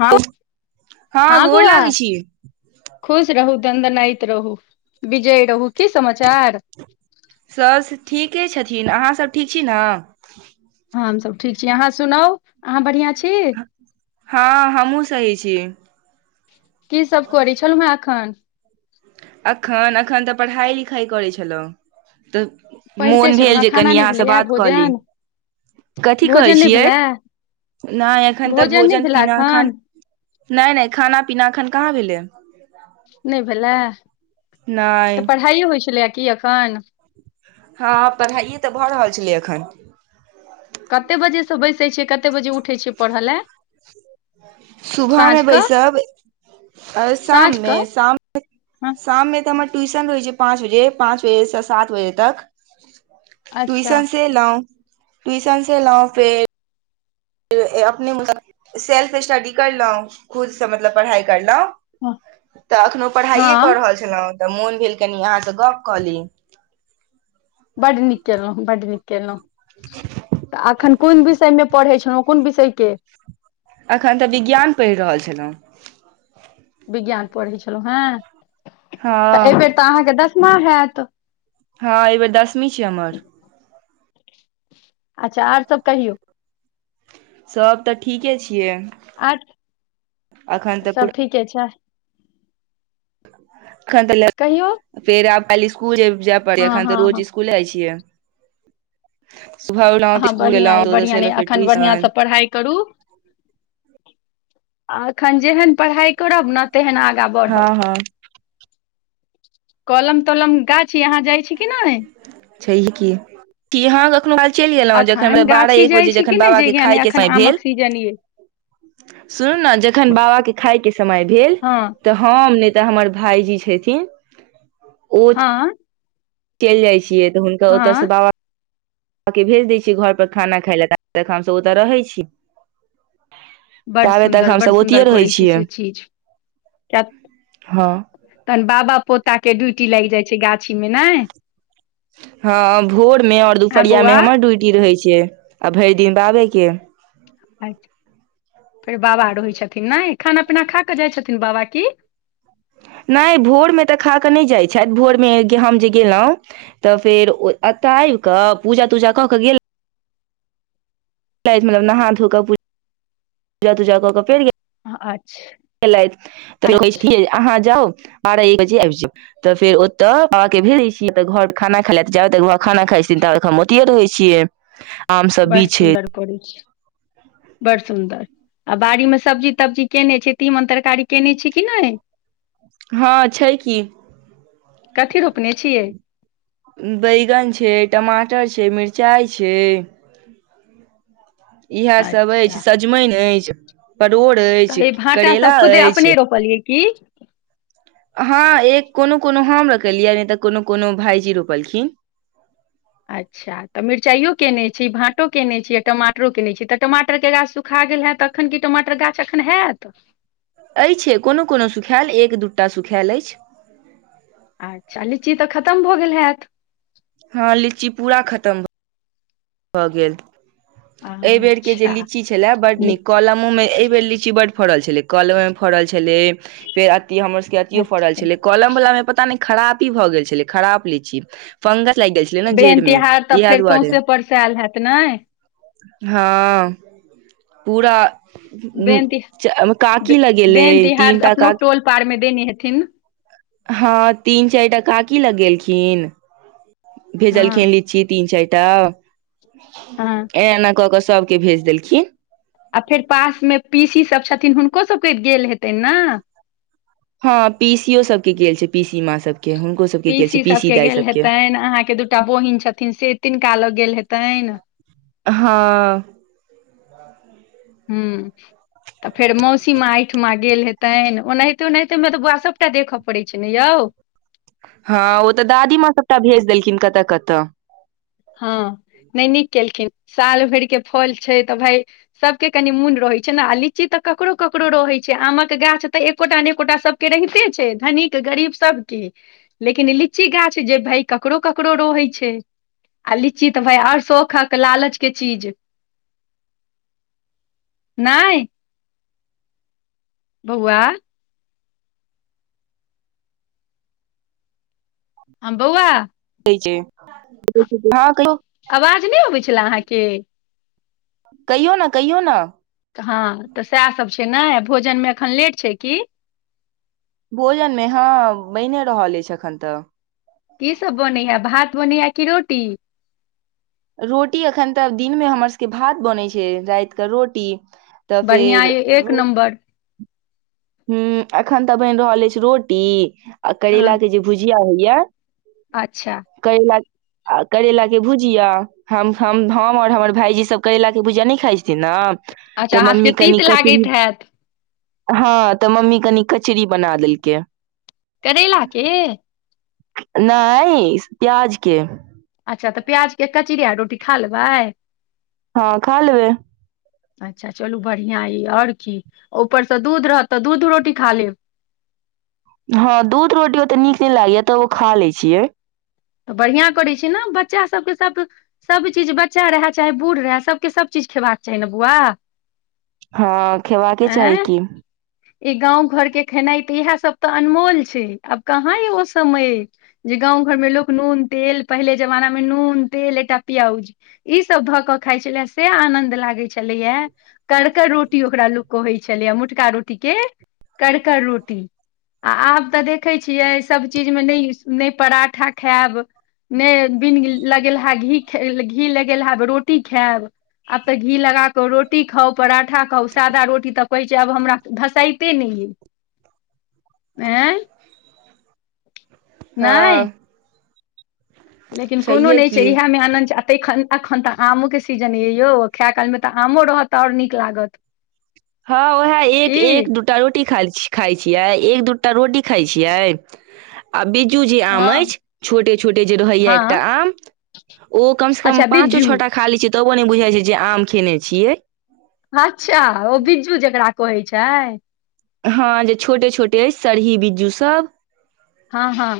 हँ हँ गोर बौआ लागै छी खुश रहू दन्दनाइत रहू विजय रहु की समाचार सब ठीके छथिन अहाँसभ ठीक छी ने हँ हमसभ ठीक छी अहाँ सुनउ अहाँ बढ़ियां छी हँ हमू सहि छियै की सब करै छलहु हँ एखन एखन एखन तऽ पढ़ाइ लिखाइ करै छलहुँ तऽ पढ़िते मोन छलहुँ भेल हेँ जे खाना कनि नहि अहाँसँ भेलैए बात कऽ ली भोजन कथी भोजन कहै नहि छियै भेलए नहि एखन तऽ भोजन पीना एखन नहि नहि खाना पीना एखन कहाँ भेलै नहि भेलै नहि तऽ पढ़ाइए होइ छलैए की एखन हँ पढ़ाइए तऽ भऽ रहल छलै एखन कतेक बजेसँ बैसै छियै कतेक बजे उठै छियै पढ़य लए सुबह में साँझके बैसब आ साँझके शाममे शाम हँ शाममे तऽ हमर ट्यूशन रहैत छै पाँच बजे पाँच बजेसँ सात बजे तक अच्छा ट्यूशन से एलू ट्यूशन से ऐंलौँ फेर अपने मतलब सेल्फ स्टडी करलहुँं खुदसँ मतलब पढ़ाइ हँ करलहुँ तऽ अखनो पढ़ाइए कऽ हँ, रहल छलहुँ तऽ मोन भेल कनि अहाँसँ गप कऽ ली बड्ड नीक कलहुँ बड्ड नीक कलहुँ तऽ एखन कोन विषय मे पढ़ै छलहुं कोन विषय के अखन तऽ विज्ञान पढ़ि रहल छलहुँ विज्ञान पढ़ै छलहुँ हें तऽ हँ एहिबेर तऽ अहाँके दसमा होत हँ एहि बेेर दसमी छै हमर अच्छा आर सब कहियौ सब त ठीके छिय आर पूरा। सब ठीके छै एखन तलेंक कहियौ फेर आब कालिह स्कुल जाय पड़य या हँ अखन हँ त रोज हँ स्कुल जाइ छियै सुबह उठलहूँ हँ स्कूल बढ़िआँ अइ बढ़िआँ नहि ऐलौह फेर एखन बढ़िआँसँ ट्यूशन पढ़ाइ करू आ एखन जेहन पढ़ाइ करब ने तेहन आगाँ हँ बढ़ब हँ कलम तलम गाछीआहाँ जाइ छी कि नहि छैहे की की हाँ कखनो चलि गेलहुँ जखन अखन बारह गाछी एक जाइ बजे छी कि जखन नहि बाबा जे के खााय याने के अखन समय आमक भेल सीजन ये सुनू ने जखन बाबाके खाायके समय भेल हँ तऽ हम तऽ हमर भइजी छथिन ओ आँ चलि जाइ छियै तऽ हुनका ओतयसँ हँ बाबा के भेज दै छी घर पर खाना खाय लए त तक हमस ओतय रहै छी [unintelligible] बड़ ताबे तक सुन्दर बड़ हमसभ ओतहिए सुन्दर रहै करै छै छियै से चीज हँ तहन बाबा पोता के ड्यूटी लागि जाइ छै गाछी मे ने हँ भोर मे आओर आँ दुपहरियामे बौआ हमर ड्यूटी रहै छै आ भरि दिन बाबे के फेर बाबा रहै छथिन नहि खाना पीना खााकऽ जाइ छथिन बाबा की नहि भोरमे तऽ खा कऽ नहि जाइत छथि भोरमे हम जे गेलहुँ तऽ फेर एत आबि कऽ पूजा तूजा क के गेल कहि कें मतलब नहा धोऽक पूजा पूजा तूजा क के चलि अच्छा गेलैथ अच्छा त- अहाँ जाउ बारह एक बजे आबि जाउ तऽ फेर ओतय बाबा के भेजै छियै तऽ घर खाना खाया जाब तक खाना खाइ छथिन ताब तक हम ओतियए रहै छियै [unintelligible] भी बड़ छै सुन्दर करैय छी बड़ सुन्दर आ बाड़ीमे सब्जी तब्जी कयने छै तीमन तरकारी कयने छी कि नहि हँ छै कि कथी रोपने छियै बैगन छै टमाटर छै मिरचाइ छै इएह सब अछि अच्छा सजमनि अछि परोड़ तऽ अछि ई भाँटा करेेला सब खुदे अपने अछि रोपलियै की हँ एक कोनो कोनो हम रोपलियै नहि तऽ कोनो कोनो भाईजी रोपलखिन अच्छा तऽ मिरचाइो केयने छी भाँटो केने छी आ टमाटरो केने छी तऽ टमाटरके गाछ सुख खा गेल है त एखन क टमाटर गाछ एखन हैत अछि कोनो कोनो सुखायएल एक दू टा सुखायल अछि अच्छा लीची तऽ खतम भऽ गेल हैत हँ लीची पूरा खतम भ भऽ गेल आ एहि बेरके जे लीची छलय बड्ड नीक कलमोमे एहि बेर लीची बड्ड फड़ल छलै कलम मे फड़ल छलै फेर अति हमर सभके अतियो फड़ल अच्छा छलै कलम वला मे पता नहि खरापी भऽ गेल छलै खराब लीची फंगस लागि गेल छलै ने जेड़ में इएह दुआरे ऊपर से आयल हायैत ने हँ पूरा बेन तिह काकी बे- बेन लगेेल तिहार तीनटा अपनो काकी टोल पार मे देनी हेथिन हँ तीन चारि टा काकी लग गेलखिन भेजलखिन हँ लीची तीन चारिटा हँ ए एना कऽ कऽ सभके भेज देलखिन आ फेर पास मे पीसी सब छथिन हुनको सबके गेल हेतय ने हँ पीसि यो सब के गेल छै पीसी माँ सबके हु पीसी सबके गेल हेतनि अहाँके दूटा बहिन छथिन से तिनका लोग गेल हेतनि हँ हुँ तऽ फेर मौसीमा एहिठमा गेल हेतनि ओनाहिते ओनाहितेमे तऽ बुआ सभटा देखय पड़ैत छै ने यौ हँ ओ तऽ दादीमााँ सबटा भेज देलखिन कतऽ कतऽ हँ नहि नीक केलखिन साल भरि के फल छै तऽ भाय सभके कनि मोन रहैत छै ने आ लीची तऽ ककरो ककरो रहैत छै आमक गाछ तऽ एकोटा नेएकोटा सभ के रहिते छै धनीक गरीब सबके लेकिन लीची गाछ जे भई ककरो ककरो रहै छै आ लीची तऽ भाय आओर शोखक लालच के चीज नहिइ बौआ हँ बौआ ह हँ, [unintelligible] आवाज नहि अबैत छल अहाँ के कहियौ ने कहियौ ने हँ, तऽ सएह सभ छै ने, भोजनमे एखन लेट छै की? भोजनमे हँ, बहिने रहल अछि एखन तऽ। की सभ बनैए? भात बनैए कि रोटी? रोटी एखन तऽ दिनमे हमर सभके भात बनैत छै, रातिमे रोटी। तऽ बढ़िआँ फेर अइ एक रो नम्बर हँ, एखन तऽ बनि रहल अछि रोटी आ हँ करैलाक जे भुजिया होइए। अच्छा कै लक आ करैलाके भुजिया हम, हम आओर हमर भायजी सभ करैलाके भुजिया नहि खाइ छथिन ने। अच्छा तऽ अहाँ सभके मम्मी कनि तीत कथि लागैत हैत हँ तऽ मम्मी कनि कचरी बना देलकै। करैला के नहि प्याज के। अच्छा तऽ प्याज के कचरी आ रोटी खा लेबै हँ खा लेबै अच्छा, चलू बढ़िआँ य, आओर की, ऊपरसँ दूध रहत तऽ दूधो रोटी खा लेब। हँ, दूध रोटी ओते नीक नहि लागैए, तबो खा लैत छियै। तऽ बढ़िआँ करै छै ने, बच्चा सभके सभ। सभ चीज, बच्चा रहै चाहे बूढ़ रहै, सभके सभ चीज खेबाक चाही ने, बौआ। हँ खेबाका के चाही आँय की ई गाम घरक खेनाइ तऽ इएह सभ अनमोल छै, आब कहाँ यऽ ओ समय। जे गाँव घरमे लोक नून तेल, पहिल जमाना मे नून तेल, एकटा पियाउज। ई सभ भऽ कऽ खाइत छलै, से आनन्द लागैत छलै। करकड़ रोटी ओकरा लोककेँ होइत छलैए, मोटका रोटीकेँ करकड़ रोटी। आ आब तऽ देखै छियै सभचीजमे नहि नहि पराठा खायब। नहि, बिनु घी लगेल हे, घी लगेल हे रोटी खायब। आब तऽ घी लगा कऽ रोटी खाउ, पराठा खाउ, सादा रोटी तऽ कहै छै आब हमरा। धसाईते नहि आँ नहि हँ लेकिन कोनो छैहे नहि छै। की इह में आनन्द च तेखन एखन तऽ आमोके सीजन अए यौ, खाइए कालमे तऽ आमो रहत आओर नीक लागत। हँ उएह एक की एक द टा रोटी खाइ छियै, एक दूटा रोटी खाइ छियै। आ बिज्जू जे आम हँ अछि, छोटे छोटे जे रहैए, हँ एकटा आम। ओ कम से कम अच्छा पाँचो बिज्जू छओटा खाली छियै, तबो ने बुझाइ छै जे आम खेने छियै। अच्छा ओ बिज्जू जकरा कहै छैय हँ जे छोटे छोटे अछि सरही बिज्जूसभ। हँ हँ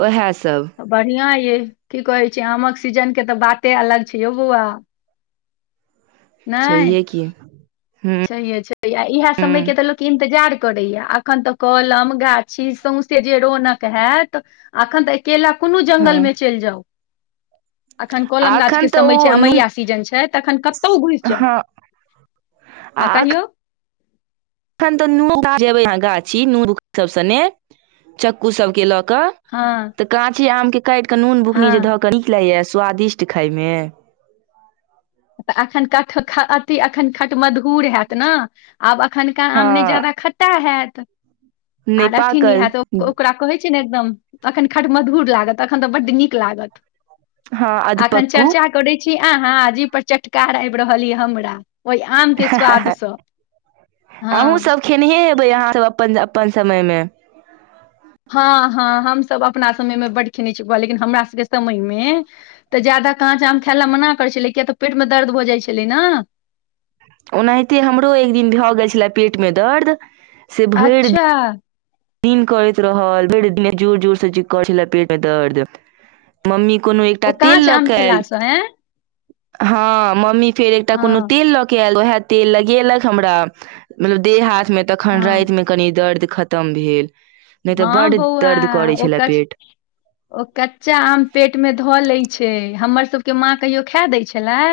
ओएहसभ। बढ़िआँ यऽ, की कहैत छै, आमक सीजनके तऽ बाते अलग छै यौ बौआ। छैहे की हू से छै इएह समयके तऽ लोक इंतजार करैए, एखन तऽ कलम गा। छी, साँचे जे रौनक होइत छै। एखन तऽ अकेला कोनो हँ जंगलमे चलि जाउ। एखन कोलम आ एखन गाछके तऽ समय छै, ओ नू अमिया सीजन छै, तखन कतौ घुसि जाउ। हँ हँ आ कहियौ। एखन तऽ नू जेबे, अह गाछीमे नून सभ, चक्कू सभकेँ लऽ कऽ। हँ तऽ काँचे आम के काटि केऽ नून बुकनी जे हँ धऽ के नीक लागेया स्वादिष्ट खाायं में तऽ एखन खट अथि अखन खट मधुर हैत न आब अखननका आम नहि हँ जादा खट्टा हयत नहि आर अथी न पाकल होयत ओकरा कहै छै एकदम अखन खट मधुर लागत अखन तऽ बड्ड नीक लागत हँ अखन अधपक्कू चर्चा करै छी अह आ जी पर चटकार आबि रहल यए हमरा ओहि आम के स्वादसँ हँ अहूँ सब खेनहे हेबै यहाँ सब अपन अपन समय मे हँ हँ हमसभ अपना समयमे बड्ड खेने छ लेकिन हमरा सभके समयमे तऽ ज्यादा काँच आम खायइ ल मना करै छलै किया तऽ पेट मे दर्द भऽ जाइत छलै ने ओनाहिते हमरो एक दिन भऽ गेल छलए पेटमे दर्द से भरि अच्छा दिन करैत रहल भ जोर जोर से जें करैय छलै पेट मे दर्द मम्मी कोनो एकटा तेल लऽ के आयल आँय हँ मम्मी फेर एकटा हँ कोनो तेल लऽ के आयल उएहे तेल लगेलक हमरा मतलब देह हाथ मे तखन हँ राति मे कनी दर्द खतम भेल नहि तऽ हँ बड्ड बौआ दर्द करै ओ छलै कच पेट ओ कच्चा आम पेट मे धऽ लैत छै हमर सबके माँ कहियो खा दै छलै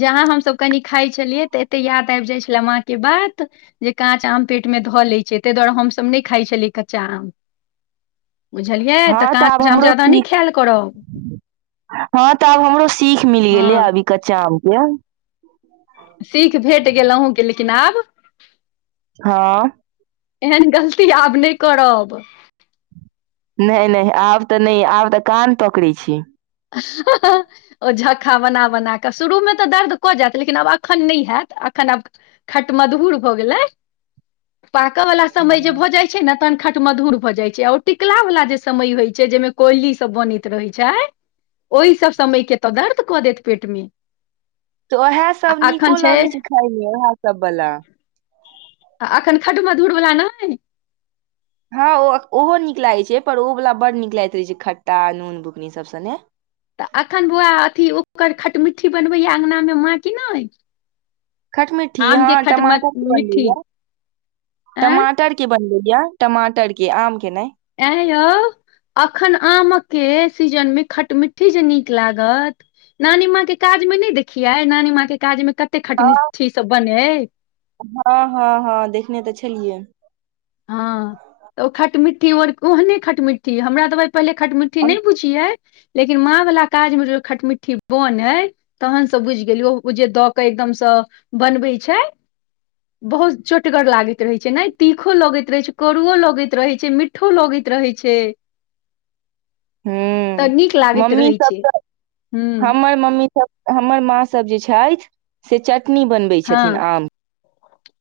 जहाँ हमस कनि खाइ छलियै तऽ एते याद आबि जाइ छलै माँ के बात जे काँच आम पेटमे धऽ लैत छै ताहि दुआरे हमसभ नहि खाइ छलियै कच्चा आम बुझलियै तऽ हँ आब काम जाम हमरो जादा नहि सीख खायल करब हँ तऽ आब हमरो सीख मिल हँ गेलै आब ई कच्चा आम के सीख भेट गेल अहुँ के लेकिन आब हँ एहन गलती आब नहि करब नहि नहि आब तऽ नहि आब तऽ कान पकड़ै छी हँ हहह ओ झक्का बना बना कऽ शुरूमे तऽ दर्द कऽ जायत लेकिन आब एखन नहि हयत एखन आब खट मधुर भऽ गेलै पाकऽ वला समय जे हँ भऽ जाइ छै ने तन खट मधुर भऽ जाइ छै ओ टिकला वाला जे समय होय छै जाहिमे कोयली सब बनैत रहे छै ओहि सब समय के तऽ दर्द कऽ देत पेटमे तऽ ओएह सब नीको लगैत छै खााय मे उएह सब बला आ एखन खठमधुर वला नहि हँ ओ ओहो नीक लागैत छै पर ओ वालला बड्ड नीक लागैत रहै छै खट्टा नून बुकनी सब सने तऽ एखन बौआ अथी ओकर खटमिट्ठी बनबैया अङ्गनामे माँ कि नहि खटमीट्ठी आम के हँ खटम टमाटर के बनबै मिट्ठी या एं टमाटर के बनबै या टमाटर के आम के नहि ऐं यौ एखन आमके सीजनमे खटमिट्ठी जे नीक लागत नानी माँ के काज मे नहि देखियै नानी माँ के काज मे कते हँ खटमठी सब बनै हँ हँ हँ देखने तऽ छलियै हँ तऽ खटमट्ठी ओहने खट मिट्ठी हमरा त पहिले खट मिट्ठी हूँ नहि बुझ लेकिन माँ वला काज मे ज खटमिट्ठी बनै तहन से बुझि गेलिय ओ ओ जे दऽ के एकदमसँ बनबै छै बहुत चोटगर लागैत रहै छै ने ती तीखो लगैत रहै छै करुओ लगैत रहै छै मिठो लगैत रहै छै तऽ हुँ नीक लागैत मम्मी रहै सब छै तऽ हूँ हमर मम्मी सब हमर माँ सब जे छथि सें चटनी बनै हँ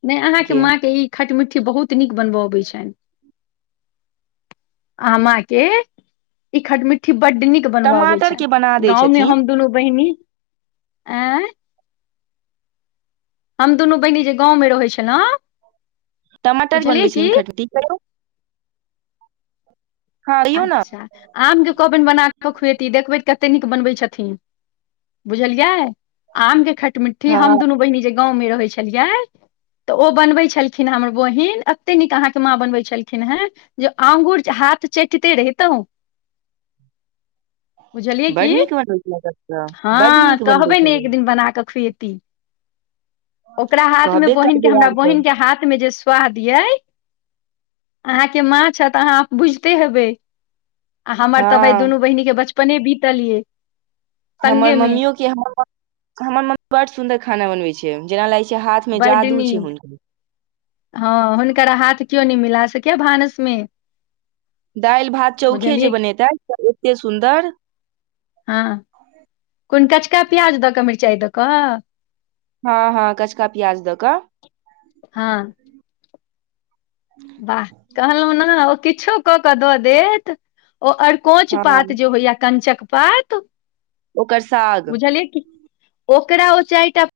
नहि अहाँके माँ के ई खट मिट्ठी बहुत नीक बनबय अबैत छनि आम के ई खठ मिट्ठी बड्ड नीक बनब आबै टमाटर छैन के बना दै गाँव मे छथिन हम दुनू बहिनी आइ हम दुनू बहिनी जे गाँवमे रहै छलैह माटर बनबै छिही खट मिठटी हँ कहियौ ने अच्छा आमके कहबैन बना कऽ खुएती देखबैऽ कतेक नीक बनबै छथिन बुझलियै आमके खटमिट्ठी हम हँ दुनू बहिनी जे गाँवमे रहै छलियै तऽ ओ बनबैत छलखिने हमर बहिन एते नीक अहाँके माँ बनबैत छलखिन हेँ जो आंगुर हाथ चटते रहितो बुझलियै बड की नीक बनबै छलै तब तऽ बड हँ नीक बनबै कहबैन छलै एक दिन बना कऽ खुएती ओकरा हाथ मे कहबे बहिन के करबै हमरा आब तऽ बहिन के हाथ मे जे स्वाद आई आहाँ के माँ छैथ आहाँ बुझते हेबै आ हमर तऽ भाय हँ दुनू बहिनी के बचपने बीतलियै हमर मम्मियो के हमर मम्मी बड्ड सुन्दर खाना बनबै छै जेना लागैत छै हाथ मे बड्ड जादू छै नीक हुनकर हँ हुनकर हाथ कियो नहि मिला सकै ए भानसमे दालि भात चौखे जे की बनेैतथि त एतेक सुन्दर हँ कोन कचका प्याज दऽ कऽ मिरचाइ दऽ कऽ हँ हँ कचका प्याज दऽ कऽ हँ बाह कहलहु नै ओ किछो कऽ क दऽ देत ओ अरकोच पात हँ जे होइ य कंचक पात ओकर साग बुझलियै कि ओकरा ओ चारिटा